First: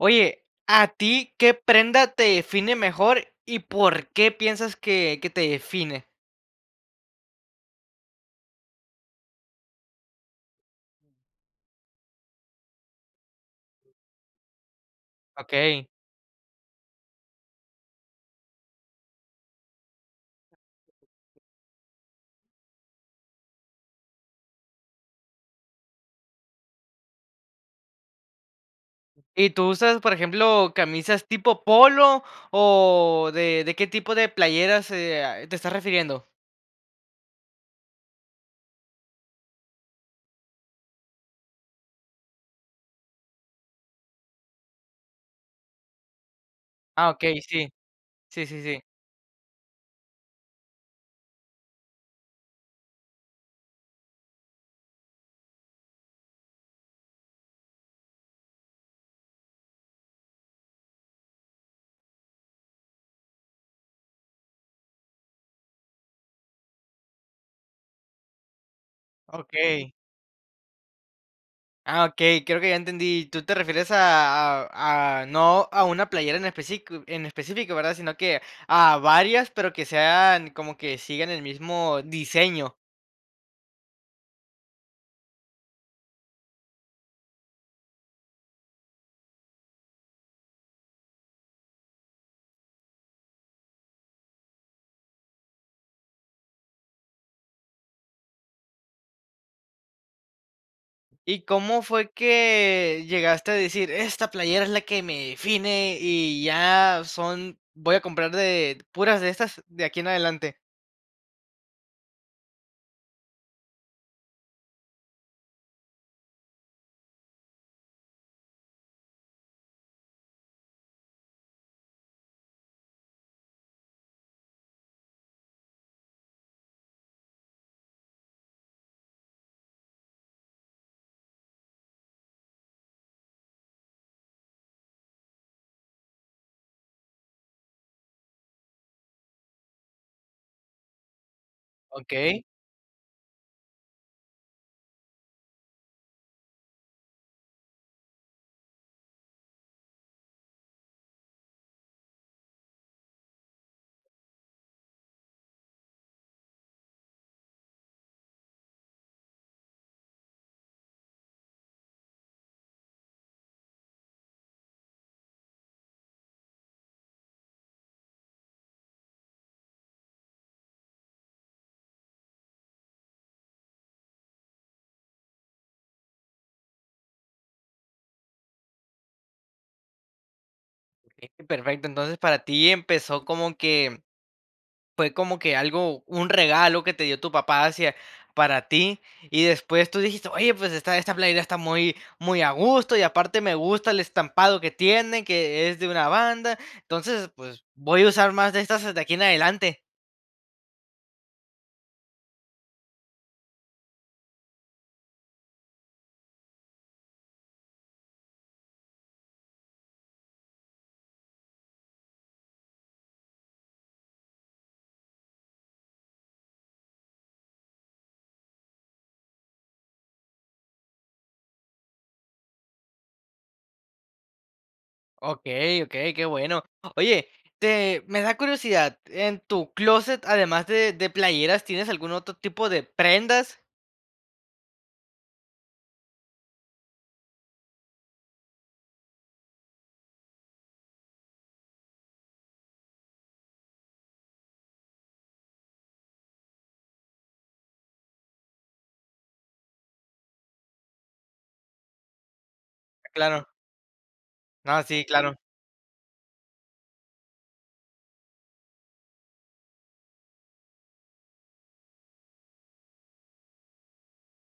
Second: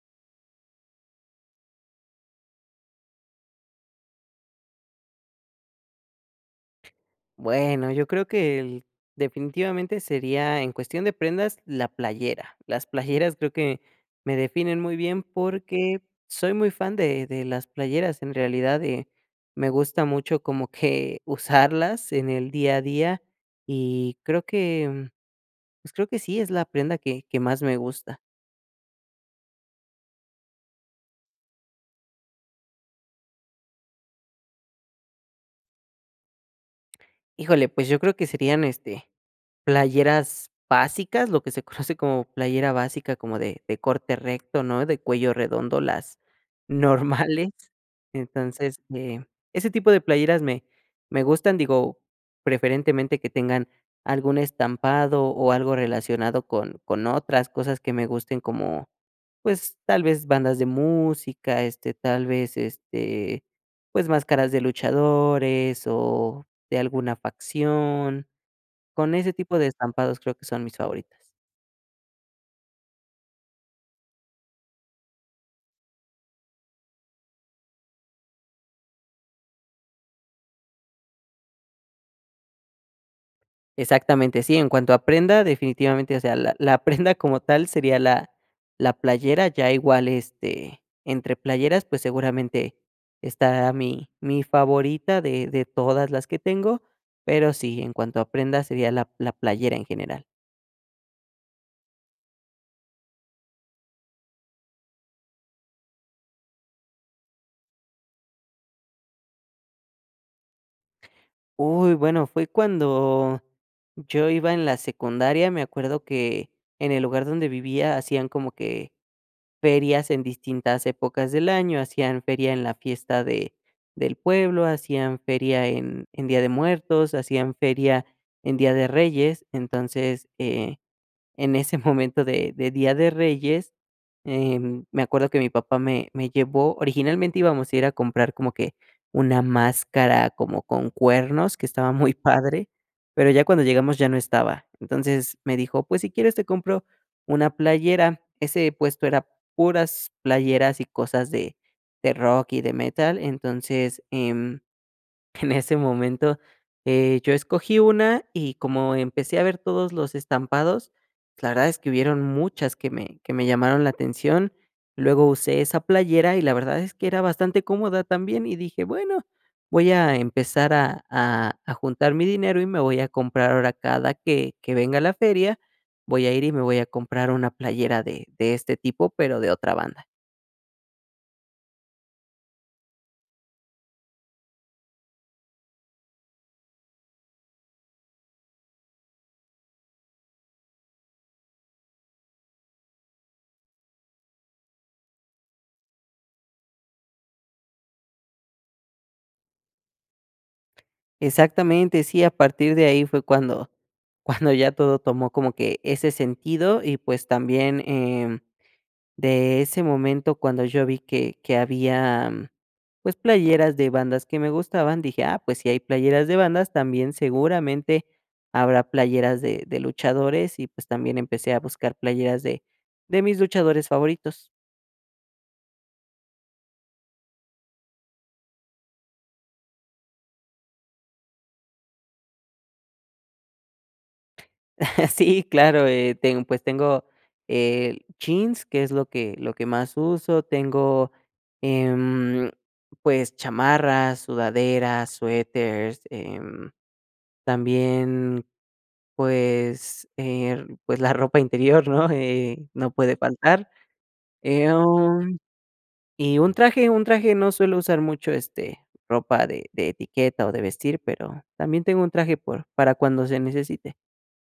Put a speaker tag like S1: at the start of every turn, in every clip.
S1: Oye, ¿a ti qué prenda te define mejor y por qué piensas que que te define?
S2: Bueno, yo creo que, el definitivamente sería, en cuestión de prendas, la playera, las playeras creo que me definen muy bien
S1: Okey.
S2: porque soy muy fan de de las playeras en realidad, eh, me gusta mucho como que usarlas en el día a día y creo que, pues creo que sí, es la prenda que que más me gusta.
S1: ¿Y tú usas, por ejemplo, camisas tipo polo o de de qué tipo de playeras eh ah, te estás refiriendo?
S2: Híjole, pues yo creo que serían, este, playeras básicas, lo que se conoce como playera básica, como de de corte recto, ¿no? De cuello redondo, las
S1: Ah, okey,
S2: normales.
S1: sí. Sí, sí,
S2: Entonces,
S1: sí.
S2: eh, ese tipo de playeras me me gustan, digo, preferentemente que tengan algún estampado o algo relacionado con con otras cosas que me gusten como, pues, tal vez bandas de música, este, tal vez, este, pues máscaras de luchadores o de alguna facción, con ese tipo de
S1: Okey.
S2: estampados creo que son mis favoritas.
S1: Ah, okey, creo que ya entendí. ¿Tú te refieres a a a no a una playera en especifico en específico, verdad? Sino que a varias, pero que sean, como que sigan el mismo diseño.
S2: Exactamente, sí, en cuanto a prenda, definitivamente, o sea, la la prenda como tal sería la la playera, ya igual, este, entre playeras, pues, seguramente estará mi mi favorita de de todas las que tengo, pero sí, en cuanto a prenda, sería la la playera en general.
S1: ¿Y cómo fue que llegaste a decir: "Esta playera es la que me define, y ya son voy a comprar de puras de estas de aquí en adelante?".
S2: Uy, bueno, fue cuando yo iba en la secundaria. Me acuerdo que en el lugar donde vivía hacían como que ferias en distintas épocas del año. Hacían feria en la fiesta de del pueblo, hacían feria en en Día de Muertos, hacían feria en Día de Reyes. Entonces, eh, en ese momento de de Día de Reyes, em, me acuerdo que mi papá me me llevó originalmente íbamos a ir a comprar como que una máscara como con cuernos, que estaba muy
S1: Okey.
S2: padre, pero ya cuando llegamos ya no estaba. Entonces, me dijo: "Pues, si quieres, te compro una playera". Ese puesto era puras playeras, y cosas de de rock, y de metal. Entonces, em, en ese momento, eh, yo escogí 1, y como empecé a ver todos los estampados, la verdad es que hubieron muchas que me que me llamaron la atención. Luego usé esa playera, y la verdad es que era bastante cómoda también, y dije: "Bueno, voy a empezar a a a juntar mi dinero, y me voy a comprar ahora cada que que venga la feria, voy a ir y me voy a comprar una playera de de este tipo, pero de otra banda".
S1: Bien, perfecto, entonces para ti empezó como que fue como que algo, un regalo que te dio tu papá hacia para ti, y después tú dijiste: "Oye, pues esta esta playera está muy muy a gusto, y aparte me gusta el estampado que tiene, que es de una banda, entonces, pues voy a usar más de estas de aquí en adelante".
S2: Exactamente, sí, a partir de ahí fue cuando cuando ya todo tomó como que ese sentido y, pues, también, eh, de ese momento cuando yo vi que que había, pues, playeras de bandas que me gustaban, dije: "Ah, pues, si hay playeras de bandas también seguramente habrá playeras de de luchadores". Y pues también empecé a buscar playeras de de mis luchadores favoritos.
S1: Okey, okey, qué bueno. Oye, te me da curiosidad, en tu clóset, además de de playeras, ¿tienes algún otro tipo de prendas?
S2: Sí, claro, eh, ten pues tengo el jeans, que es lo que lo que más uso, tengo, em, pues, chamarras, sudaderas, suéteres, eh, también, pues, eh, pues, la ropa interior, ¿no? Eh, no puede
S1: Claro.
S2: faltar,
S1: No, sí,
S2: em,
S1: claro.
S2: y un traje, un traje no suelo usar mucho, este, ropa de de etiqueta o de vestir, pero también tengo un traje por para cuando se necesite.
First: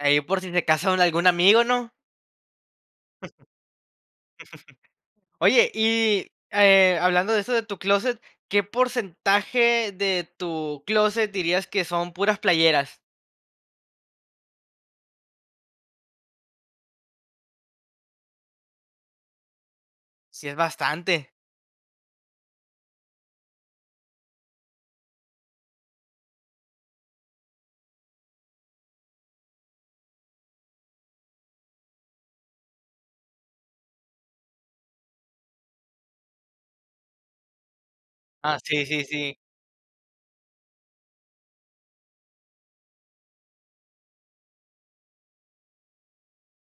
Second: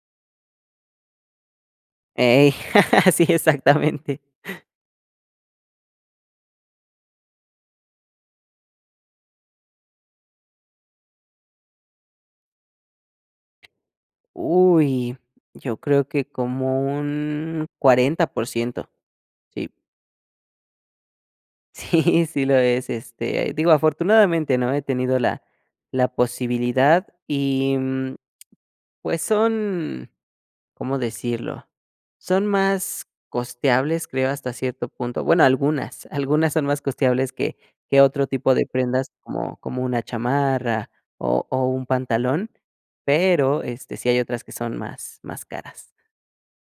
S1: Ey, por si se casan, un algún amigo, ¿no?
S2: Ey, sí, exactamente.
S1: Oye, y, eh, hablando de eso de tu clóset, ¿qué porcentaje de tu clóset dirías que son puras playeras?
S2: Uy, yo creo que como un 40%, sí.
S1: Sí es bastante.
S2: Sí, sí lo es, este, digo afortunadamente, ¿no? He tenido la la posibilidad y, mm, pues, son, ¿cómo decirlo? Son más costeables, creo, hasta cierto punto. Bueno, algunas, algunas son más costeables que que otro tipo
S1: Ah,
S2: de
S1: sí, sí,
S2: prendas,
S1: sí.
S2: como como una chamarra o o un pantalón. Pero, este, sí hay otras que son más más caras.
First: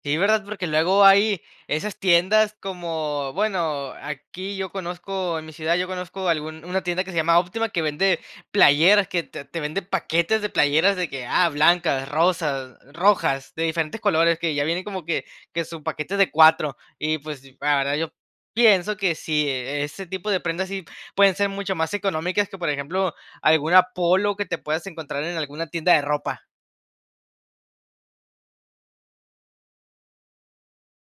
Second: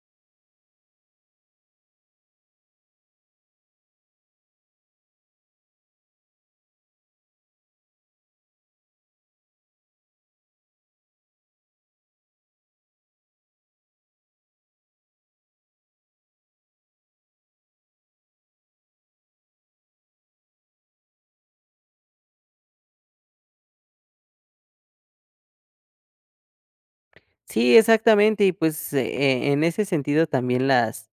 S1: Sí, ¿verdad? Porque luego hay esas tiendas como, bueno, aquí yo conozco, en mi ciudad yo conozco algún una tienda que se llama Óptima, que vende playeras, que te te vende paquetes de playeras de que, ah, blancas, rosas, rojas, de diferentes colores, que ya vienen como que que su paquete de 4 y, pues, la verdad, yo pienso que si ese tipo de prendas, sí pueden ser mucho más económicas que, por ejemplo, alguna Polo que te puedas encontrar en alguna tienda de ropa.
S2: Sí, exactamente, y, pues, e en ese sentido también las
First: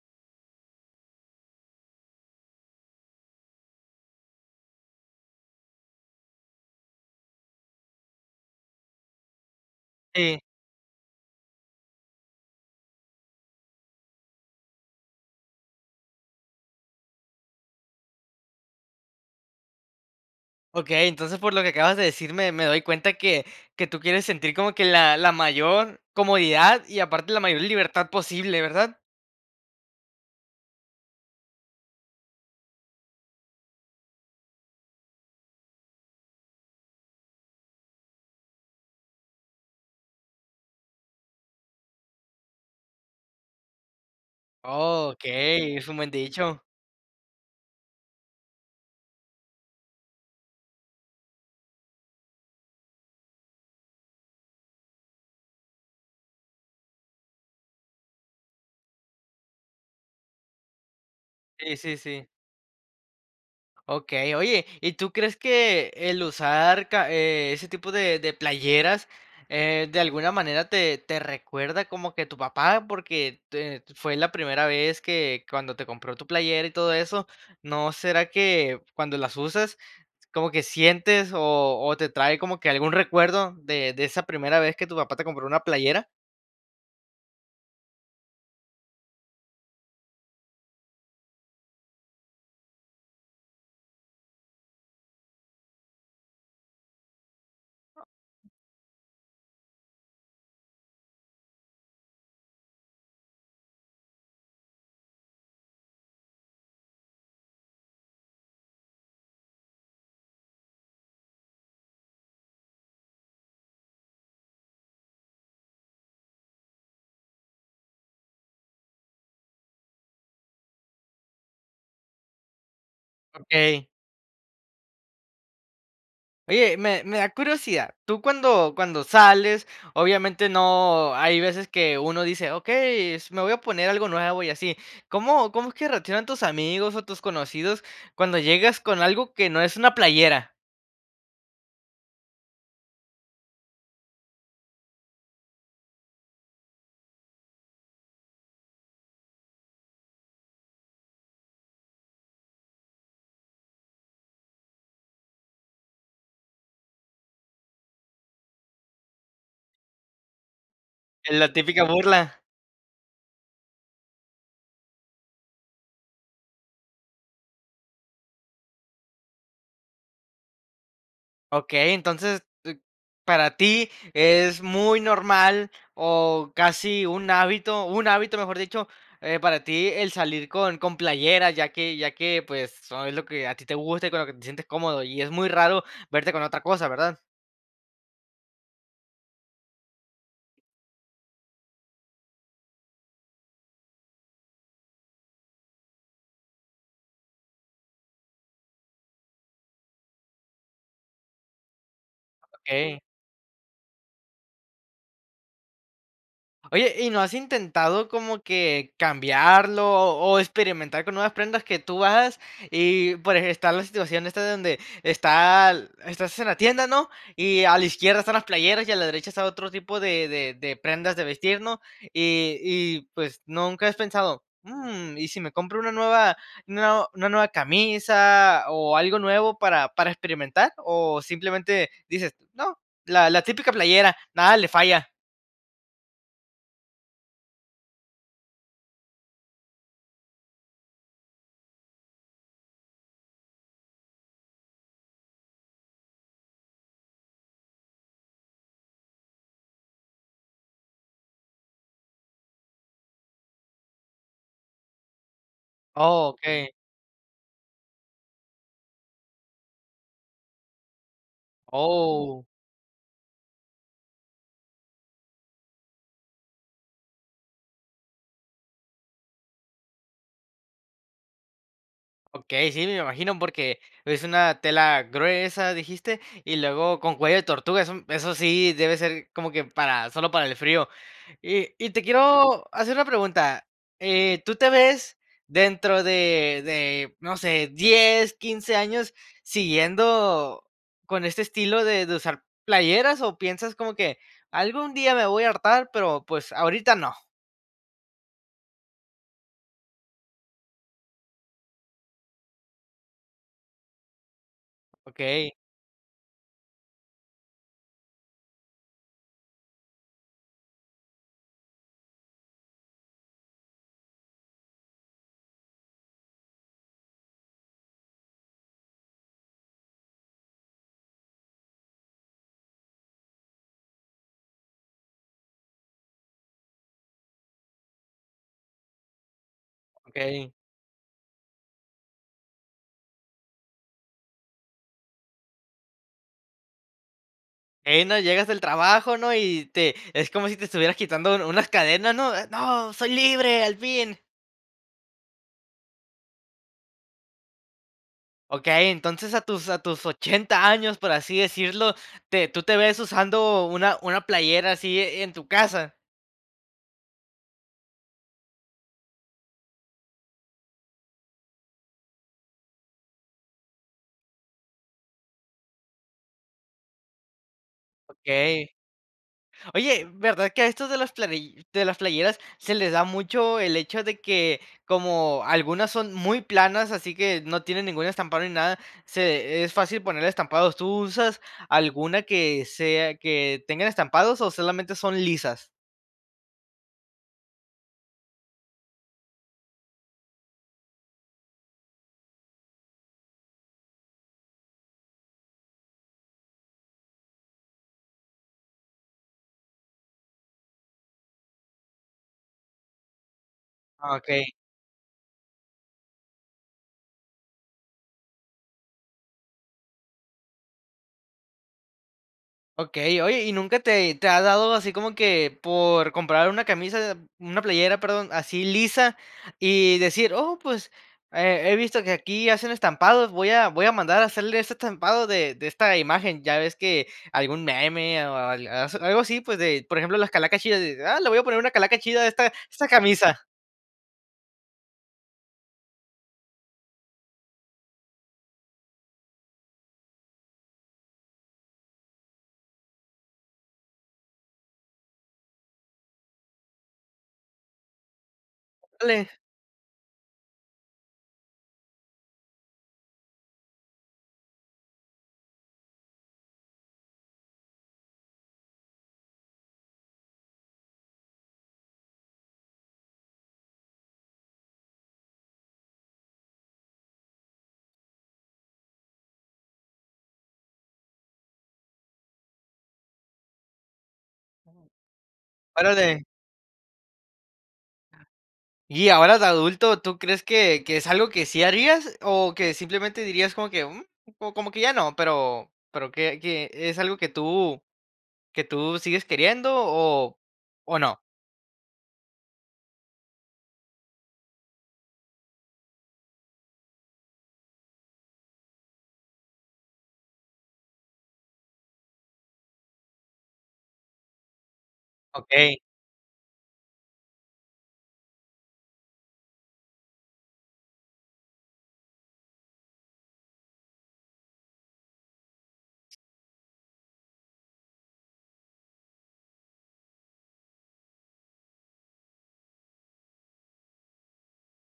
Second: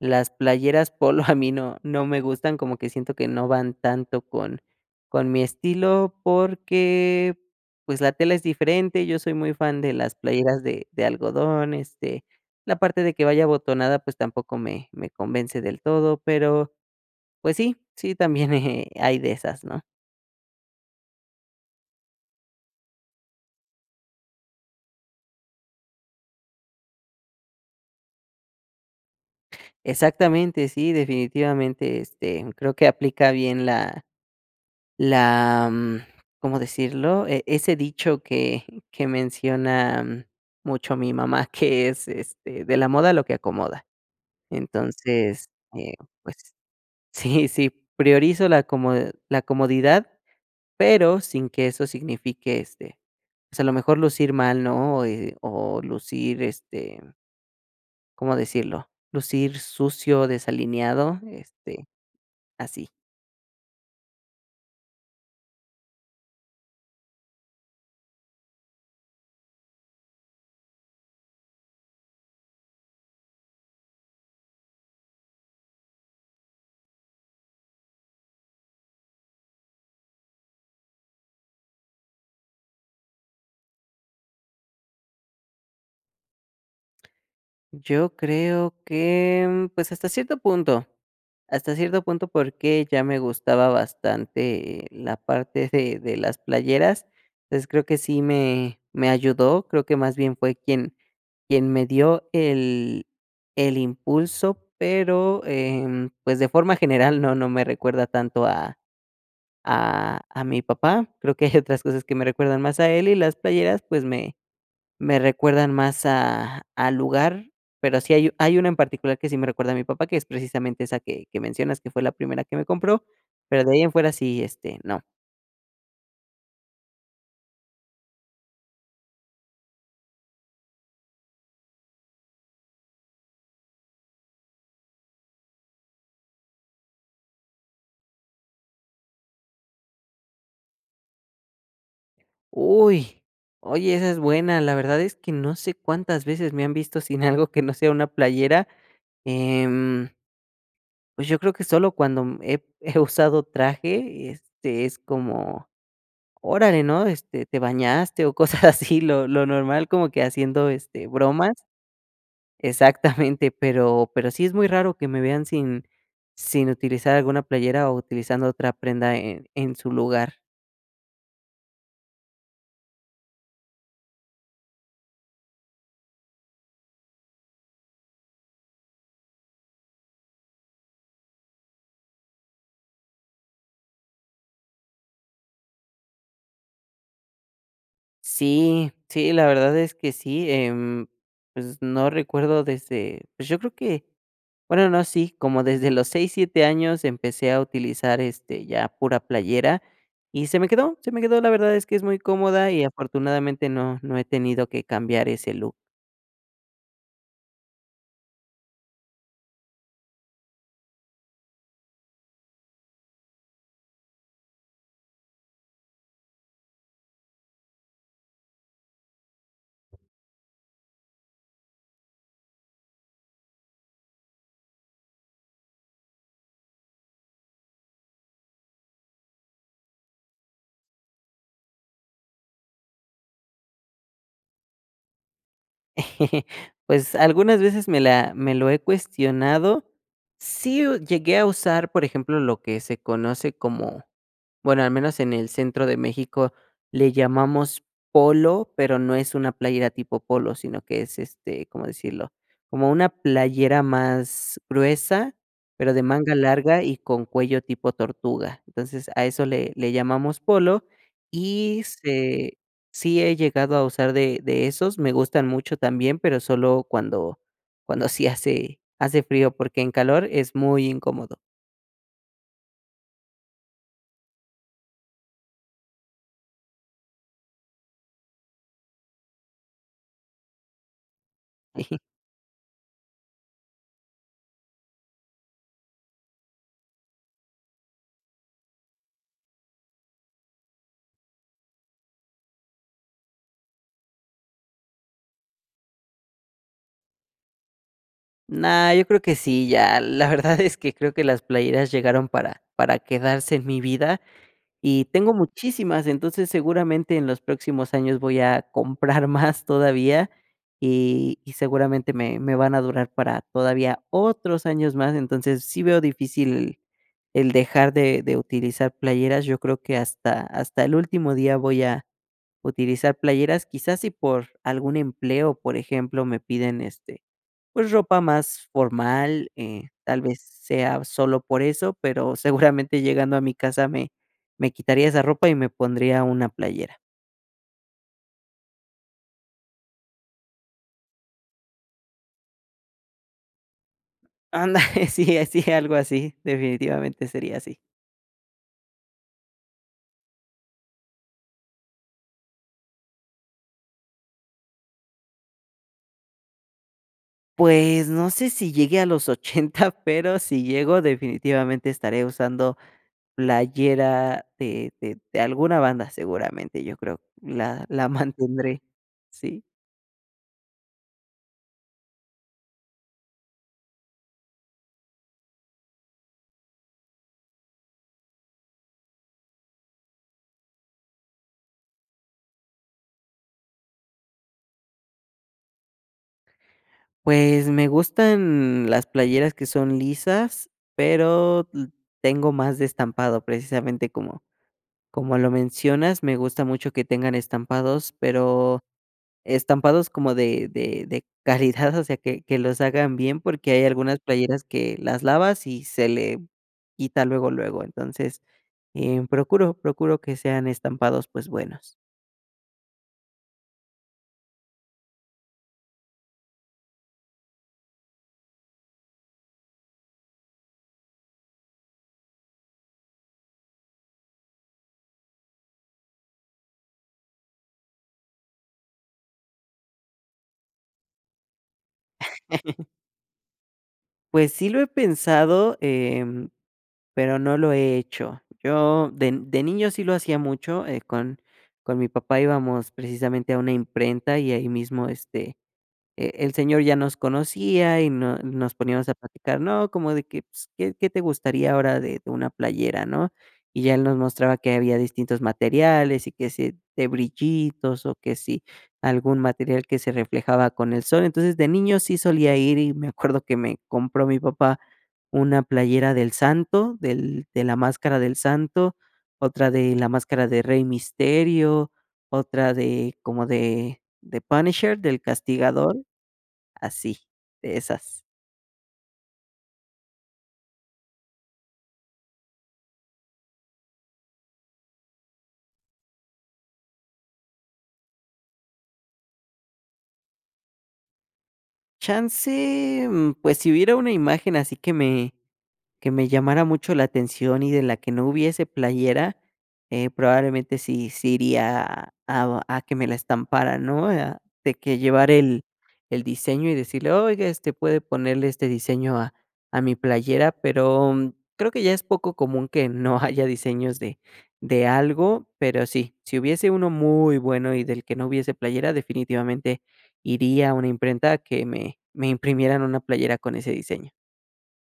S2: las playeras polo a mí no no me gustan, como que siento que no van tanto con con mi estilo porque, pues, la tela es diferente. Yo soy muy fan de las
S1: Sí.
S2: playeras de de algodón, este, la parte de que vaya abotonada, pues, tampoco me me convence del todo, pero, pues, sí, sí también, eh, hay de esas, ¿no?
S1: Okey, entonces, por lo que acabas de decir, me me doy cuenta que que tú quieres sentir como que la la mayor comodidad y aparte la mayor libertad posible, ¿verdad?
S2: Exactamente, sí, definitivamente, este, creo que aplica bien la la mm, ¿cómo decirlo? E e ese dicho que que menciona mucho mi mamá, que es, este,: "De la moda lo que acomoda".
S1: Oh,
S2: Entonces,
S1: okey. Es
S2: eh,
S1: un buen
S2: pues,
S1: dicho.
S2: sí, sí, priorizo la comod la comodidad, pero sin que eso signifique, este, pues a lo mejor lucir mal, ¿no? O, eh, o, lucir, este ¿cómo decirlo?, lucir sucio, desalineado,
S1: Sí,
S2: este,
S1: sí, sí.
S2: así.
S1: Okey, oye, ¿y tú crees que el usar ca eh, ese tipo de de playeras, eh, de alguna manera te te recuerda como que tu papá? Porque, te fue la primera vez que cuando te compró tu playera y todo eso, ¿no será que cuando las usas como que sientes, o o, te trae como que algún recuerdo de de esa primera vez que tu papá te compró una playera?
S2: Yo creo que, mm, pues hasta cierto punto hasta cierto punto, porque ya me gustaba bastante la parte de de las playeras. Entonces creo que sí me me ayudó, creo que más bien fue quien quien me dio el el impulso, pero, em, pues, de forma general no no me recuerda tanto a a a mi papá. Creo que hay otras cosas que me recuerdan más a él, y las playeras, pues, me me recuerdan más a al lugar. Pero sí hay hay una en particular que sí me recuerda a mi papá, que es precisamente esa que que mencionas que fue la primera que me compró, pero de ahí
S1: Okey.
S2: en fuera sí, este, no.
S1: Oye, me me da curiosidad. Tú, cuando cuando sales, obviamente no, hay veces que uno dice: "Okey, s me voy a poner algo nuevo y así". ¿Cómo como es que reaccionan tus amigos, o, tus conocidos cuando llegas con algo que no es una playera?
S2: Uy. Oye, esa es buena. La verdad es que no sé cuántas veces me han visto sin algo que no sea una playera, em. Pues yo creo que solo cuando he he usado traje, este, es como, órale, ¿no? Este, te bañaste o cosas así, lo lo normal como que haciendo, este,
S1: La
S2: bromas.
S1: típica burla.
S2: Exactamente, pero pero sí es muy raro que me vean sin sin utilizar alguna playera o utilizando otra prenda en en su lugar.
S1: Okey, entonces, para ti es muy normal, o casi un hábito, un hábito, mejor dicho, eh, para ti el salir con con playeras, ya que ya que, pues, es lo que a ti te gusta y con lo que te sientes cómodo y es muy raro verte con otra cosa, ¿verdad?
S2: Sí, sí, la verdad es que sí, em, pues no recuerdo desde pues yo creo que, bueno, no, sí, como desde los 6, 7 años empecé a utilizar, este, ya pura playera, y se me quedó, se me quedó. La verdad es que es muy cómoda y,
S1: Okey.
S2: afortunadamente, no no he tenido que cambiar ese look.
S1: Oye, ¿y no has intentado como que cambiarlo o experimentar con nuevas prendas que tú hagas? Y, por eje está la situación esta de donde está l estás en la tienda, ¿no?, y a la izquierda están las playeras, y a la derecha está otro tipo de de de prendas de vestir, ¿no?, y y, pues, nunca has pensado: "¿Mm, y si me compro una nueva, nue una nueva camisa o algo nuevo para para experimentar?" ¿O simplemente dices: "No, la la típica playera, nada le falla?".
S2: Pues algunas veces me la me lo he cuestionado. Sí, uh, llegué a usar, por ejemplo, lo que se conoce como, bueno, al menos en el centro de México le llamamos polo, pero no es una playera tipo polo, sino que es, este, ¿cómo decirlo?, como una playera más gruesa, pero de manga
S1: Okey.
S2: larga y con cuello tipo tortuga, entonces, a eso le le llamamos polo y
S1: Oh.
S2: se sí he llegado a usar de de esos, me gustan mucho también, pero solo cuando cuando sí hace hace frío, porque en calor es muy incómodo.
S1: Okey, sí, me imagino, porque es una tela gruesa, dijiste, y luego con cuello de tortuga, eso eso sí debe ser como que para solo para el frío. Y y
S2: Hiji
S1: te quiero hacer una pregunta, eh, ¿tú te ves dentro de de no sé, 10, 15 años siguiendo con este estilo de de usar playeras o piensas como que algún día me voy a hartar, pero pues, ahorita no?
S2: No, yo creo que sí, ya, la verdad es que creo que las playeras llegaron para para quedarse en mi vida, y tengo
S1: Okey.
S2: muchísimas. Entonces, seguramente en los próximos años voy a comprar más todavía, y y seguramente me me van a durar para todavía otros años más. Entonces, sí veo difícil el dejar de de utilizar playeras, yo creo que hasta hasta el último día voy a utilizar playeras. Quizás si por algún empleo, por ejemplo, me piden, este, pues ropa más formal, eh, tal vez
S1: Okey.
S2: sea sólo por eso, pero seguramente, llegando a mi casa, me me quitaría esa ropa y me pondría una playera.
S1: Ey, no llegas del trabajo, ¿no? Y te es como si te estuvieras quitando un unas cadenas, ¿no? ¡No soy libre, al fin!
S2: Anda, sí, así, algo así, definitivamente sería así.
S1: Okey, entonces a tus a tus 80 años, por así decirlo, ¿te tú te ves usando una una playera así en-en tu casa?
S2: Pues no sé si llegue a los 80 pero si llego, definitivamente, estaré usando playera de de de alguna banda seguramente, yo creo la la
S1: Okey.
S2: mantendré, sí.
S1: Oye, ¿verdad que a estos de las playi de las playeras se les da mucho el hecho de que como algunas son muy planas, así que no tienen ningún estampado ni nada, se es fácil ponerle estampados? ¿Tú usas alguna que sea que tengan estampados o solamente son lisas?
S2: Pues me gustan, las playeras que son lisas, pero, mm, tengo más de estampado, precisamente, como como lo mencionas, me gusta mucho que tengan estampados, pero estampados como de de de calidad, o sea, que que los hagan bien, porque hay algunas
S1: Okey.
S2: playeras que las lavas y se le quita luego luego. Entonces, em, procuro, procuro que sean estampados, pues buenos.
S1: Okey, oye, ¿y nunca te te ha dado así como que por comprar una camisa una playera, perdón, así lisa? Y decir: "Oh, pues, he he visto que aquí hacen estampados, voy a voy a mandar a hacerle ese estampado de de esta imagen", ya ves que algún meme, o o al aso algo así, pues, de, por ejemplo, las calacas chidas, eh: "Ah, le voy a poner una calaca chida a esta a esta camisa".
S2: Pues sí, lo he pensado, em, pero no lo he hecho. Yo de de niño sí lo hacía mucho, eh, con con mi papá íbamos precisamente a una imprenta y ahí mismo, este, e el señor ya nos conocía y nos nos poníamos a
S1: Órale.
S2: platicar, no, como de que s qué qué te gustaría ahora de de una playera, ¿no? Y ya él nos mostraba que había distintos materiales, y que sí de brillitos, o, que si algún material que se reflejaba con el sol. Entonces, de niño sí solía ir, y me acuerdo que me compró mi papá una playera del Santo, del de la máscara del Santo, otra de la máscara de Rey Misterio, otra de como de de Punisher, del castigador,
S1: Órale.
S2: así, de esas.
S1: Y ahora de adulto, ¿tú crees que que es algo que sí harías, o, que simplemente dirías como que: "Mm, como que ya no", pero pero que que es algo que tú que tú sigues queriendo, o o, no?
S2: Chance, mm, pues, si hubiera una imagen así que me que me llamara mucho la atención y de la que no hubiese playera, eh, probablemente sí sí iría a a que me la estampara, ¿no? Ah, de que llevar el
S1: Okey.
S2: el diseño, y decirle: "Oiga, este, puede ponerle este diseño a a mi playera", pero creo que ya es poco común que no haya diseños de de algo, pero sí, si hubiese uno muy bueno y del que no hubiese playera definitivamente iría a una imprenta a que me me imprimieran una playera con ese diseño.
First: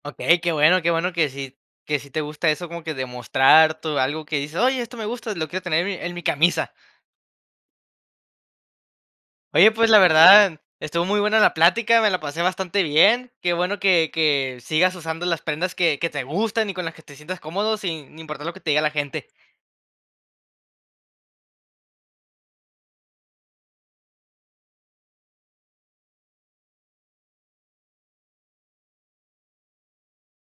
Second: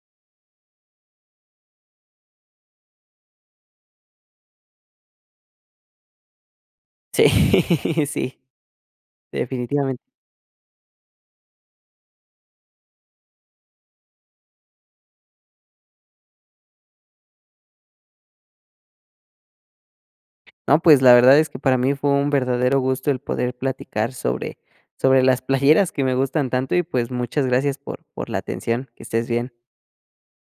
S1: Okey, qué bueno, qué bueno que sí que sí te gusta eso como que demostrar tu algo que dices: "Oye, esto me gusta, lo quiero tener en mi en mi camisa".
S2: Sí, sí,
S1: Oye, pues,
S2: definitivamente.
S1: la verdad, estuvo muy buena la plática, me la pasé bastante bien, qué bueno que que sigas usando las prendas que que te gustan y con las que te sientas cómodo, sin importar lo que te diga la gente.
S2: No, pues, la verdad es que para mí fue un verdadero gusto el poder platicar sobre sobre las playeras que me gustan tanto, y, pues, muchas gracias por por la atención. Que estés bien.